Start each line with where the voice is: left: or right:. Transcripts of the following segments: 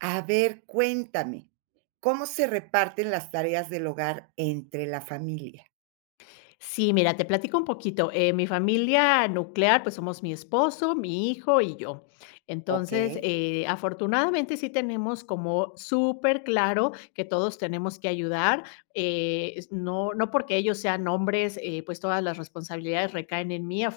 right: A ver, cuéntame, ¿cómo se reparten las tareas del hogar entre la familia?
left: Sí, mira, te platico un poquito, eh, mi familia nuclear, pues somos mi esposo, mi hijo y yo. Entonces,
right: Okey.
left: eh, afortunadamente sí tenemos como superclaro que todos tenemos que ayudar, eh, s no no porque ellos sean hombres, eh pues todas las responsabilidades recaen en mí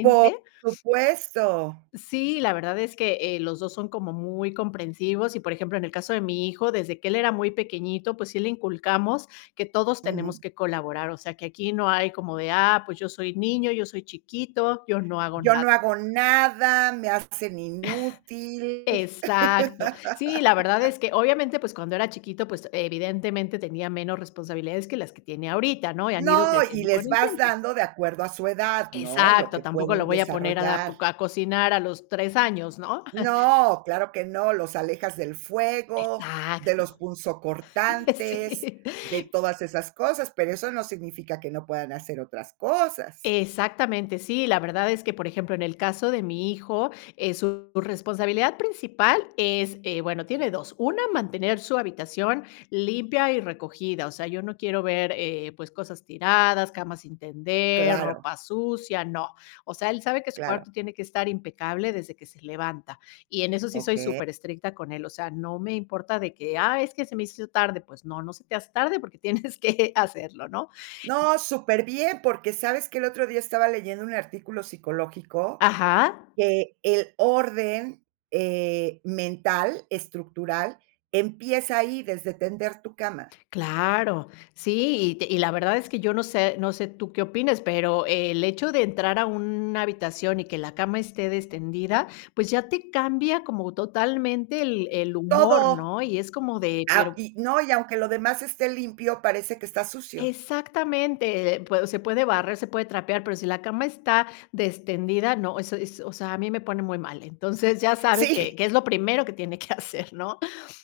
right: Por supuesto.
left: Sí, la verdad es que eh, los dos son como muy comprensivos y por ejemplo, en el caso de mi hijo, desde que él era muy pequeñito, pues sí le inculcamos, que todos tenemos
right: Ujú.
left: que colaborar, o sea, que aquí no hay como de: "Ah, pues yo soy niño, yo soy chiquito, yo no hago
right: Yo no
left: nada".
right: hago nada, me hacen inútil.
left: Exacto. Sí, la verdad es que obviamente, pues cuando era chiquito, pues evidentemente tenía menos responsabilidades que las que tiene ahorita, ¿no? Y han ido
right: No, y
left: creciendo con
right: les
left: el
right: vas
left: tiempo.
right: dando de acuerdo a su edad, ¿no? Lo
left: Exacto,
right: que
left: tampoco lo
right: pueden
left: voy a poner a da po
right: desarrollar.
left: a cocinar a los 3 años, ¿no?
right: No, claro que no, los alejas del fuego, de
left: Exacto,
right: los punzocortantes,
left: sí.
right: de todas esas cosas, pero eso no significa que no puedan hacer otras cosas.
left: Exactamente, sí, la verdad es que, por ejemplo, en el caso de mi hijo, eh su responsabilidad principal es eh bueno, tiene 2, una, mantener su habitación limpia y recogida. O sea, yo no quiero ver, eh, pues cosas tiradas, camas sin tender,
right: Claro.
left: ropa sucia, no. O sea, él sabe que su
right: Claro.
left: cuarto tiene que estar impecable desde que se levanta y en eso sí soy
right: Oke
left: superestricta con él. O sea, no me importa de que: "Ah, es que se me hizo tarde". Pues no, no se te hace tarde porque tienes que hacerlo, ¿no?
right: No, superbién, porque ¿sabes qué? El otro día estaba leyendo un artículo psicológico
left: Ajá.
right: que el orden eh, mental, estructural, empieza ahí, desde tender tu cama.
left: Claro, sí, y te y la verdad es que yo no sé no sé tú qué opines, pero el hecho de entrar a una habitación y que la cama esté destendida, pues ya te cambia como totalmente el el humor,
right: Todo,
left: ¿no? Y es como de
right: ah
left: pero
right: y no, y aunque lo demás esté limpio parece que está sucio.
left: exactamente, eh pue se puede barrer, se puede trapear, pero si la cama está, destendida, no, eso eso es, o sea, a mí me pone muy mal, entonces ya sabe
right: Sí.
left: que, que es lo primero que tiene que hacer, ¿no?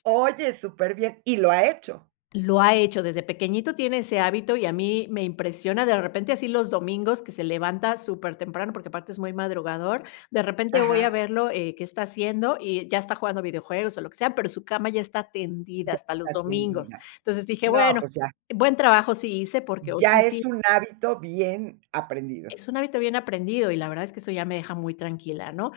right: Oye, superbién, y lo ha hecho.
left: Lo ha hecho, desde pequeñito, tiene ese hábito y a mí, me impresiona de repente, así los domingos que se levanta supertemprano, porque aparte es muy madrugador. De repente voy a
right: Ajá.
left: verlo, eh, qué está haciendo y ya está jugando videojuegos o lo que sea, pero su cama ya está tendida
right: Ya,
left: hasta los
right: está
left: domingos.
right: tendida,
left: Entonces dije:
right: no,
left: "Bueno,
right: pues ya.
left: buen trabajo sí hice". Porque oh, sí,
right: Ya es
left: sí
right: un hábito bien aprendido.
left: es un hábito bien aprendido y la verdad es que eso ya me deja muy tranquila ¿no?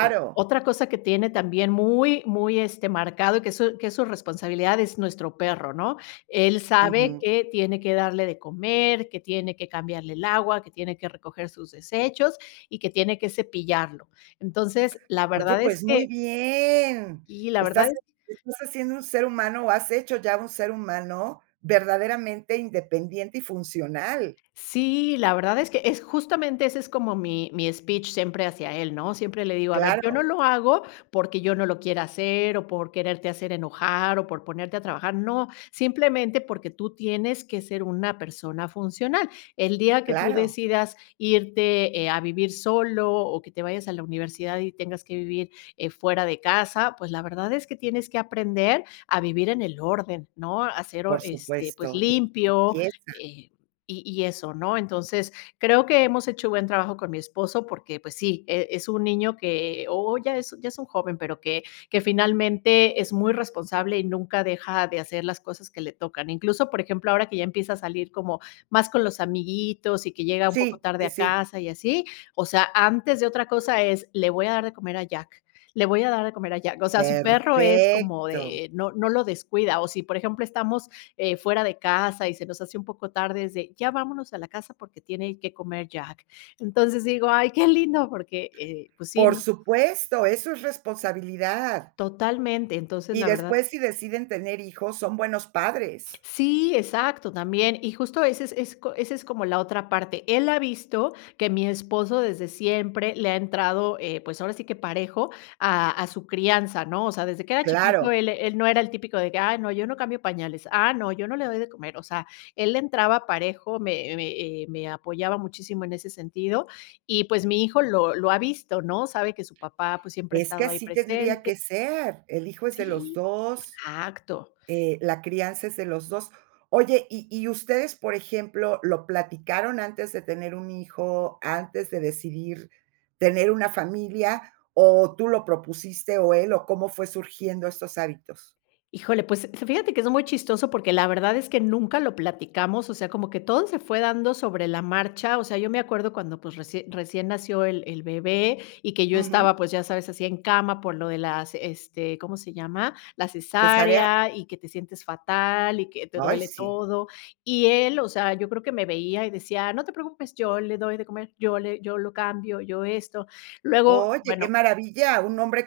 left: Eh, otra cosa que tiene también muy, muy este, marcado y que es su que es su responsabilidad es nuestro perro, ¿no? Él sabe
right: Ujú.
left: que tiene que darle de comer, que tiene que cambiarle el agua, que tiene que recoger sus desechos y que tiene que cepillarlo. Entonces la
right: Oye,
left: verdad es
right: pues
left: que
right: muy bien,
left: y la verdad
right: estás
left: es
right: estás haciendo un ser humano o has hecho ya un ser humano verdaderamente independiente y funcional.
left: sí, la verdad es que, es justamente ese es como mi mi speech siempre hacia él, ¿no? Siempre le digo: "A ver, yo no
right: Claro.
left: lo hago porque yo no lo quiera hacer o por quererte hacer enojar o por ponerte a trabajar, no, simplemente porque tú tienes que ser una persona funcional. El día que tú
right: Claro.
left: decidas irte, eh, a vivir solo o que te vayas a la universidad y tengas que vivir, eh, fuera de casa, pues la verdad es que tienes que aprender a vivir en el orden, ¿no? A ser orde
right: Por
left: este, pues
right: supuesto [unintelligible]
left: limpio,
right: empieza.
left: eh, y y eso, ¿no?". Entonces, creo que hemos hecho buen trabajo con mi esposo, porque, pues sí, eh, es un niño que o ya es ya es un joven, pero que que finalmente es muy responsable y nunca deja de hacer las cosas que le tocan. Incluso, por ejemplo, ahora que ya empieza a salir como, más con los amiguitos y que llega un poco
right: Sí,
left: tarde
right: eh,
left: a
right: sí.
left: casa y así, o sea, antes de otra cosa es: "Le voy a dar de comer a Jack, le voy a dar de comer a Jack". O sea, su perro es como
right: Perfecto.
left: de eh no no lo descuida, o si por ejemplo, estamos eh, fuera de casa y se nos hace un poco tarde, es de: "Ya vámonos a la casa porque tiene que comer Jack". Entonces digo: "Ay, qué lindo". Porque eh pues sí,
right: Por
left: ¿no?
right: supuesto, eso es responsabilidad.
left: Totalmente, entonces,
right: Y
left: la verdad
right: después, si deciden tener hijos, son buenos padres.
left: Sí, exacto también. Y justo ese es ese es co como la otra parte. Él ha visto que mi esposo desde siempre le ha entrado, eh, pues ahora sí que parejo a a su crianza, ¿no? O sea, desde que era chiquito,
right: Claro.
left: él él no era el típico de que: "Ay, no, yo no cambio pañales. Ah, no, yo no le doy de comer". O sea, él entraba parejo, me me eh me apoyaba muchísimo en ese sentido y, pues, mi hijo lo lo ha visto, ¿no? Sabe que su papá, pues, siempre ha
right: Es que
left: estado ahí
right: así tendría
left: presente
right: que ser, el hijo es de los
left: sí,
right: 2,
left: exacto.
right: eh, la crianza es de los 2. Oye, ¿y y ustedes, por ejemplo, lo platicaron antes de tener un hijo, antes de decidir, tener una familia? ¿O tú lo propusiste, o él? ¿O cómo fue surgiendo estos hábitos?
left: Híjole, pues fíjate que es muy chistoso porque la verdad es que nunca lo platicamos, o sea, como que todo se fue dando sobre la marcha. O sea, yo me acuerdo cuando, pues, recién recién nació el el bebé y que yo
right: Ujú.
left: estaba, pues ya sabes, así en cama por lo de las este ¿cómo se llama? La
right: ¿Cesárea?
left: cesárea y que te sientes fatal y que te
right: Ay
left: duele
right: sí.
left: todo y él, o sea, yo creo que me veía y decía: "No te preocupes, yo le doy de comer, yo le yo lo cambio, yo esto". Luego,
right: Oye, qué
left: bueno
right: maravilla, un hombre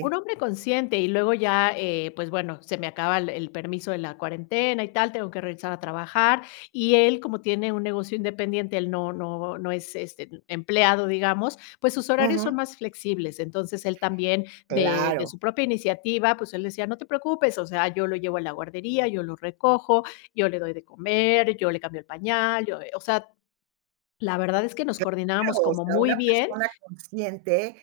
left: un hombre consciente y luego ya, eh pues bueno, se me acaba el el permiso de la cuarentena y tal, tengo que regresar a trabajar y él como tiene un negocio independiente, él no no no es, este, em empleado, digamos, pues sus horarios son
right: Ujú.
left: más flexibles, entonces él también, de de
right: Claro.
left: su propia iniciativa, pues él decía: "No te preocupes, o sea, yo lo llevo a la guardería, yo lo recojo, yo le doy de comer, yo le cambio el pañal, yo". Eh, o sea, la verdad es que nos coordinábamos
right: Claro, o
left: como
right: sea,
left: muy
right: una
left: bien
right: persona consciente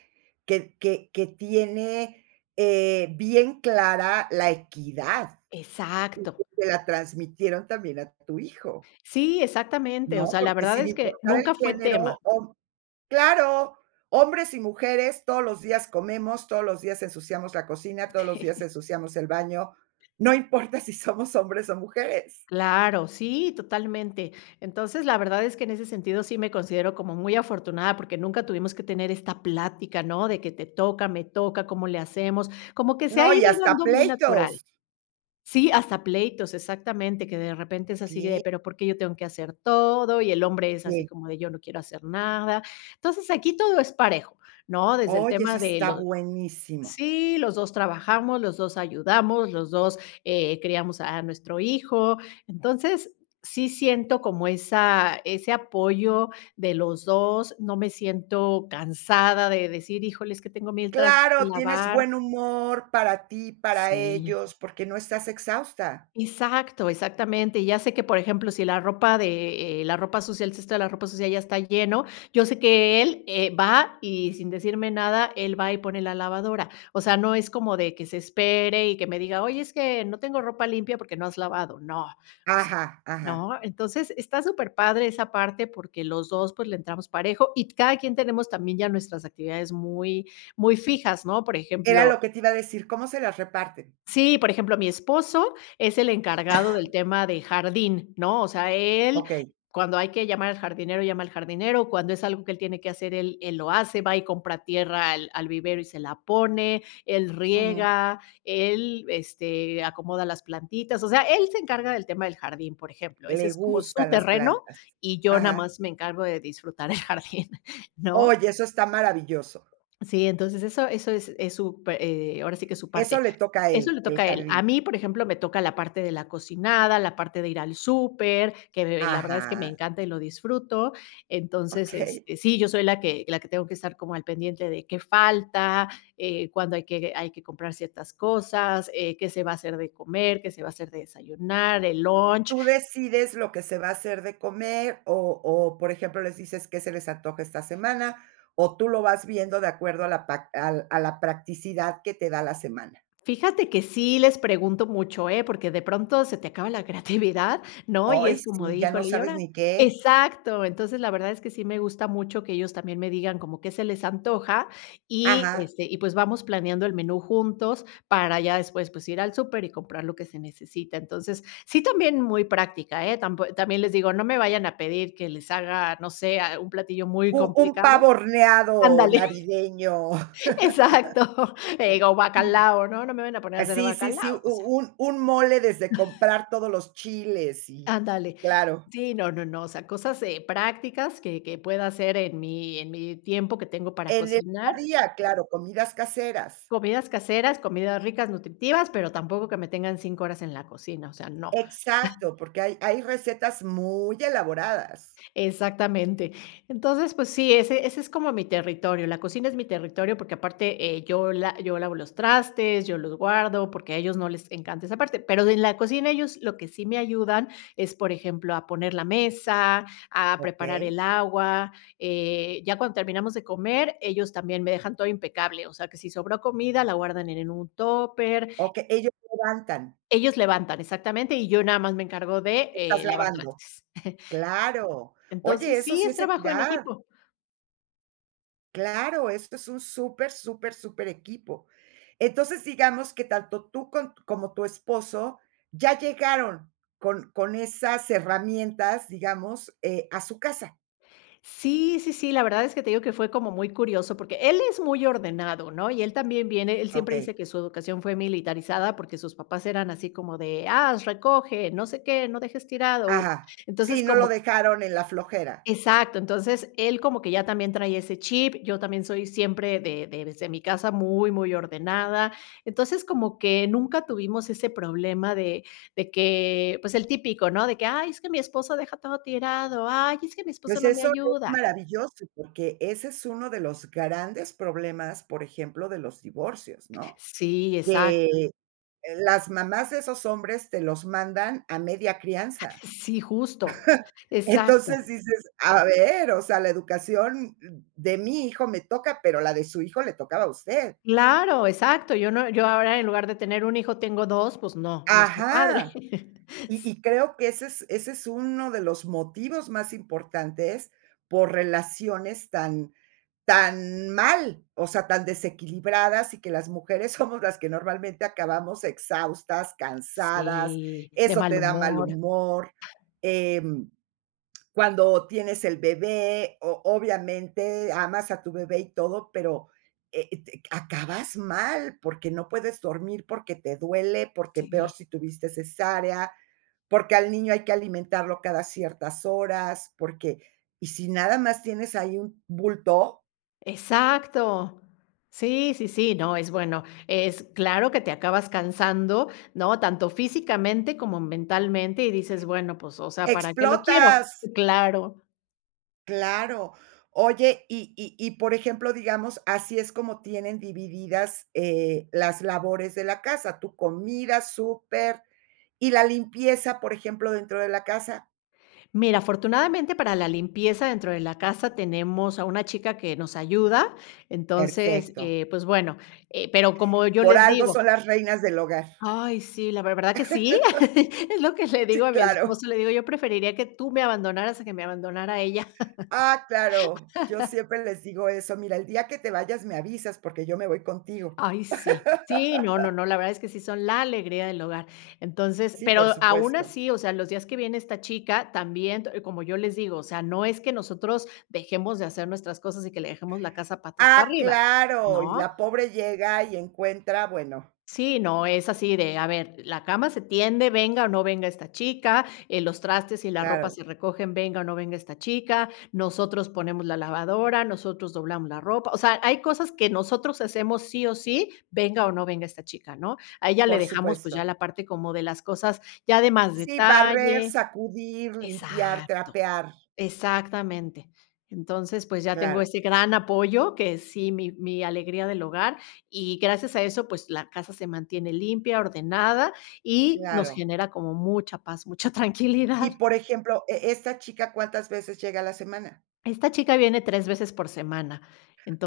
right: que que que tiene eh, bien clara la equidad. Y que
left: exacto.
right: se la transmitieron también a tu hijo
left: Sí, exactamente, o
right: ¿no?
left: sea, la
right: Porque
left: verdad
right: sin
left: es que,
right: importar el
left: nunca fue
right: género
left: tema.
right: o ¡claro! hombres y mujeres todos los días comemos, todos los días ensuciamos la cocina, todos los días ensuciamos el baño, no importa si somos hombres o mujeres.
left: Claro, sí, totalmente. Entonces, la verdad es que en ese sentido sí me considero como muy afortunada porque nunca tuvimos que tener esta plática, ¿no? De que te toca, me toca, ¿cómo le hacemos? Como que se ha
right: No y
left: ido
right: hasta
left: dando muy natural.
right: pleitos.
left: Sí, hasta pleitos, exactamente, que de repente es así de:
right: Sí.
left: "Pero por qué yo tengo que hacer todo". Y el hombre es así
right: Sí.
left: como de: "Yo no quiero hacer nada". Entonces aquí todo es parejo, ¿no? Desde el
right: Oye
left: tema
right: eso
left: de
right: está
left: lo
right: buenísimo.
left: sí los 2 trabajamos, los 2 ayudamos, los 2 eh, criamos a nuestro hijo, entonces sí siento como esa ese apoyo de los 2, no me siento cansada de decir: "Híjole es que tengo mientras que
right: Claro, tienes
left: lavar"
right: buen humor para ti, para
left: sí.
right: ellos, porque no estás exhausta.
left: Exacto, exactamente, ya sé que por ejemplo si la ropa de eh, la ropa sucia, el cesto de la ropa sucia ya está lleno, yo sé que él eh, va y sin decirme nada, él va y pone la lavadora. O sea, no es como de que se espere y que me diga: "Oye, es que no tengo ropa limpia porque no has lavado". No, o sea,
right: Ajá, ajá.
left: ¿no? Entonces está superpadre esa parte, porque los 2, pues, le entramos parejo y t cada quien tenemos también ya nuestras actividades muy, muy fijas, ¿no? Por
right: Era
left: ejemplo
right: lo que te iba a decir, ¿cómo se las reparten?
left: sí, por ejemplo, mi esposo es el encargado del tema de jardín, ¿no? O sea, él
right: Okey.
left: cuando hay que llamar al jardinero llama al jardinero, cuando es algo que él tiene que hacer, él él lo hace va y compra tierra al al vivero y se la pone, él
right: Ujú.
left: riega, él este acomoda las plantitas, o sea, él se encarga del tema del jardín, por ejemplo, ese
right: Le
left: es como su
right: gustan las
left: terreno
right: plantas,
left: y yo nada
right: ajá.
left: más me encargo de disfrutar el jardín, ¿no?
right: Oye, eso está maravilloso.
left: Sí, entonces eso eso es es su pe eh, ahora sí que su parte,
right: Eso le toca a
left: eso
right: él,
left: le toca
right: el
left: a él. A
right: jardín.
left: mí, por ejemplo, me toca la parte de la cocinada, la parte de ir al súper, que, de eh, la verdad es que me
right: Ajá.
left: encanta y lo disfruto. Entonces,
right: Okey.
left: este, sí, yo soy la que la que tengo que estar como al pendiente de qué falta, eh, cuándo hay que hay que comprar ciertas cosas, eh, qué se va a hacer de comer, qué se va a hacer de desayunar, el lunch
right: ¿Tú decides lo que se va a hacer de comer? O o, por ejemplo, les dices: "¿Qué se les antoja esta semana?". ¿O tú lo vas viendo de acuerdo a la pa al, a la practicidad que te da la semana?
left: fíjate que sí les pregunto mucho, ¿eh? Porque de pronto se te acaba la creatividad, ¿no? Y
right: Ay,
left: es como
right: sí,
left: de:
right: ya no
left: "Híjole, ¿y
right: sabes
left: ahora?".
right: ni qué.
left: Exacto, entonces, la verdad es que sí me gusta mucho que ellos también me digan como que se les antoja y,
right: Ajá.
left: este, y pues vamos planeando el menú juntos para ya después, pues ir al súper y comprar lo que se necesita. Entonces, sí, también muy práctica, eh, tampo también les digo, no me vayan a pedir que les haga no sé ah un platillo muy
right: U un
left: complicado,
right: pavo horneado
left: andale.
right: navideño.
left: Exacto, eh, o bacalao, ¿no? No me vayan a poner a
right: Eh
left: hacer
right: sí, sí, sí,
left: bacalao,
right: u
left: o sea.
right: u un mole desde comprar todos los chiles y,
left: Ándale.
right: claro.
left: Sí, no, no, no, o sea, cosas eh, prácticas que que pueda hacer en mi en mi tiempo que tengo para
right: En el
left: cocinar
right: día, claro, comidas caseras.
left: comidas caseras, comidas ricas, nutritivas, pero tampoco que me tengan 5 horas en la cocina, o sea, no.
right: Exacto, porque hay hay recetas muy elaboradas.
left: Exactamente. Entonces, pues sí, ese ese es como mi territorio, la cocina es mi territorio, porque aparte eh, yo la yo lavo los trastes, yo los guardo porque a ellos no les encanta esa parte, pero de en la cocina ellos lo que sí me ayudan es, por ejemplo, a poner la mesa, a preparar
right: Okey.
left: el agua, eh, ya cuando terminamos de comer, ellos también me dejan todo impecable, o sea que si sobró comida, la guardan en en un tupper
right: Okey ellos se levantan.
left: ellos levantan exactamente y yo nada más me encargo de,
right: Estás
left: eh, lavar
right: lavando,
left: trastes.
right: claro. Oye,
left: Entonces
right: eso
left: sí,
right: sí
left: es
right: es
left: trabajo en
right: equidad.
left: equipo.
right: Claro, esto es un super, super, superequipo. Entonces, digamos que tanto tú con como tu esposo ya llegaron con con esas herramientas, digamos, eh, a su casa.
left: Sí, sí, sí, la verdad es que te digo que fue como muy curioso porque él es muy ordenado, ¿no?, y él también viene él siempre
right: Okey.
left: dice que su educación fue militarizada porque sus papás eran así como de: "¡Ah, recoge! ¡No sé qué, no dejes tirado!".
right: Ajá, sí,
left: Entonces,
right: no lo
left: como que
right: dejaron en la flojera.
left: Exacto, entonces él como que ya también trae ese chip, yo también soy siempre de de desde mi casa muy, muy ordenada. Entonces, como que nunca tuvimos ese problema de, de que, pues, el típico, ¿no?, de que: "Ay, es que mi esposo deja todo tirado. Ay, es que mi esposo
right: Pues
left: no me
right: eso es
left: ayuda".
right: maravilloso porque ese es uno de los grandes problemas, por ejemplo, de los divorcios, ¿no?,
left: Sí, exacto.
right: que las mamás de esos hombres te los mandan a media crianza.
left: Sí, justo,
right: Entonces
left: exacto.
right: dices: "A ver, o sea, la educación de mi hijo me toca, pero la de su hijo le tocaba a usted".
left: Claro, exacto, yo no yo ahora en lugar de tener 1 hijo tengo 2, pues no, no está padre.
right: Ajá. Y y creo que ese es ese es uno de los motivos más importantes por relaciones tan, tan mal, o sea, tan desequilibradas, y que las mujeres somos las que normalmente acabamos exhaustas, cansadas,
left: Sí, de
right: eso
left: mal
right: te da mal
left: humor.
right: humor. Em, cuando tienes el bebé, o obviamente amas a tu bebé y todo, pero, e et eh, acabas mal porque no puedes dormir, porque te duele, porque peor
left: Sí.
right: si tuviste cesárea, porque al niño hay que alimentarlo cada ciertas horas, porque y si nada más tienes ahí un bulto
left: Exacto, sí, sí, sí, no es bueno, es claro que te acabas cansando, ¿no?, tanto físicamente como mentalmente y dices: "Bueno, pues, o sea, ¿para qué lo quiero?".
right: ¡Explotas!
left: Claro.
right: Claro. Oye, y y y, por ejemplo, digamos, así es como tienen divididas, eh, las labores de la casa. Tú, comida, súper. ¿Y la limpieza, por ejemplo, dentro de la casa?
left: Mira, afortunadamente, para la limpieza dentro de la casa, tenemos a una chica que nos ayuda. Entonces,
right: Perfecto.
left: eh, pues bueno. Eh, pero como yo
right: Por
left: les
right: algo
left: digo
right: son las reinas del hogar.
left: Ay sí, la ver ¿Verdad que sí? Es lo que le digo
right: Sí,
left: a mi
right: claro.
left: esposo, le digo: "Yo preferiría que tú me abandonaras a que me abandonara ella".
right: ¡Ah, claro! Yo siempre les digo eso: "Mira, el día que te vayas, me avisas porque yo me voy contigo".
left: ¡Ay, sí! Sí, no, no, no. La verdad es que sí son la alegría del hogar. Entonces
right: Sí, por
left: pero, aun
right: supuesto.
left: así, o sea, los días que viene esta chica, también, te como yo les digo: "O sea, no es que nosotros dejemos de hacer nuestras cosas y que le dejemos la casa patas para
right: Ah,
left: arriba",
right: claro. Y
left: ¿no?
right: la pobre llega, y encuentra bueno.
left: Sí, no. Es así de: "A ver, la cama se tiende venga, o no venga esta chica". Eh, los trastes y la ropa
right: Claro.
left: se recogen venga, o no venga esta chica. Nosotros ponemos la lavadora, nosotros doblamos la ropa. O sea, hay cosas que nosotros hacemos sí o sí, venga o no venga esta chica, ¿no? A ella le
right: Por
left: dejamos, pues, ya
right: supuesto.
left: la parte como de las cosas, ya de más
right: Sí. Barrer,
left: detalle.
right: sacudir, limpiar,
left: Exacto.
right: trapear.
left: Exactamente. Entonces, pues, ya tengo
right: Claro.
left: ese gran apoyo que sí. Mi mi alegría del hogar. Y gracias a eso, pues la casa se mantiene limpia, ordenada y nos
right: Claro.
left: genera como mucha paz, mucha tranquilidad.
right: Y, por ejemplo, e e esta chica, ¿cuántas veces llega a la semana?
left: Esta chica viene 3 veces por semana,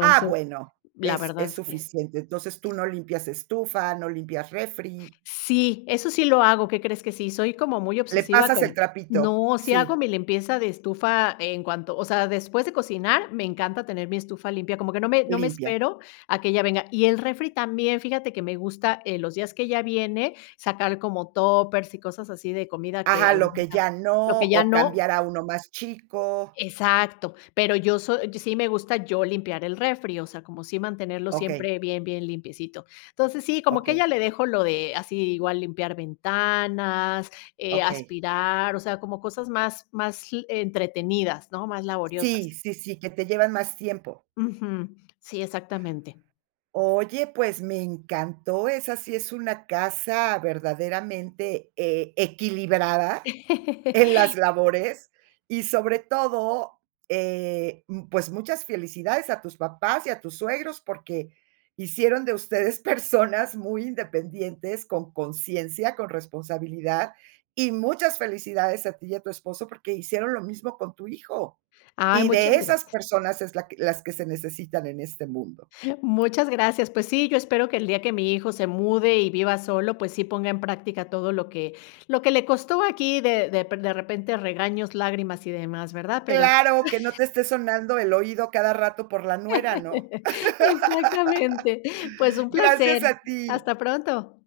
right: Ah, bueno.
left: la
right: Es
left: verdad
right: es
left: es que
right: suficiente. Entonces, tú no limpias estufa, no limpias refri.
left: Sí, eso sí lo hago, qué crees que sí. Soy como muy
right: Le
left: obsesiva
right: pasas el
left: con
right: trapito.
left: No, si hago
right: Sí.
left: mi limpieza de estufa en cuanto o sea, después de cocinar, me encanta tener mi estufa limpia. Como que no me no me
right: Limpia.
left: espero a que ella venga. Y el refri también, fíjate que me gusta, eh, los días que ella viene, sacar como Tuppers, y cosas así de comida que,
right: Ajá. Lo que
left: [unintelligible]
right: ya
left: lo
right: no,
left: que ya
right: o
left: no
right: cambiar a uno más chico.
left: Exacto. Pero yo so Sí me gusta, yo limpiar el refri, o sea, como sí mantenerlo
right: Okey.
left: siempre bien, bien limpiecito. Entonces, sí, como que a
right: Okey.
left: ella le dejo lo de así, igual limpiar ventanas, eh,
right: Okey.
left: aspirar, o sea, como cosas más más l entretenidas, ¿no?, más laboriosas.
right: Sí, sí, sí. Que te llevan más tiempo.
left: Ujú, sí, exactamente.
right: Oye, pues, me encantó. Esa sí es una casa, verdaderamente eh, equilibrada en las labores. Y sobre todo, eh, m pues muchas felicidades a tus papás y a tus suegros, porque hicieron de ustedes personas muy independientes, con consciencia, con responsabilidad. Y muchas felicidades a ti y a tu esposo, porque hicieron lo mismo con tu hijo.
left: Ay,
right: Y de
left: muchas
right: esas
left: gracias.
right: personas es la que las que se necesitan en este mundo.
left: Muchas gracias. Pues sí, yo espero que el día que mi hijo se mude y viva solo, pues sí ponga en práctica todo lo que lo que le costó aquí de depe de repente regaños, lágrimas y demás, ¿verdad? Pero
right: ¡Claro! que no te esté sonando el oído a cada rato por la nuera, ¿no?
left: Exactamente Pues un
right: Gracias
left: placer,
right: a ti.
left: hasta pronto.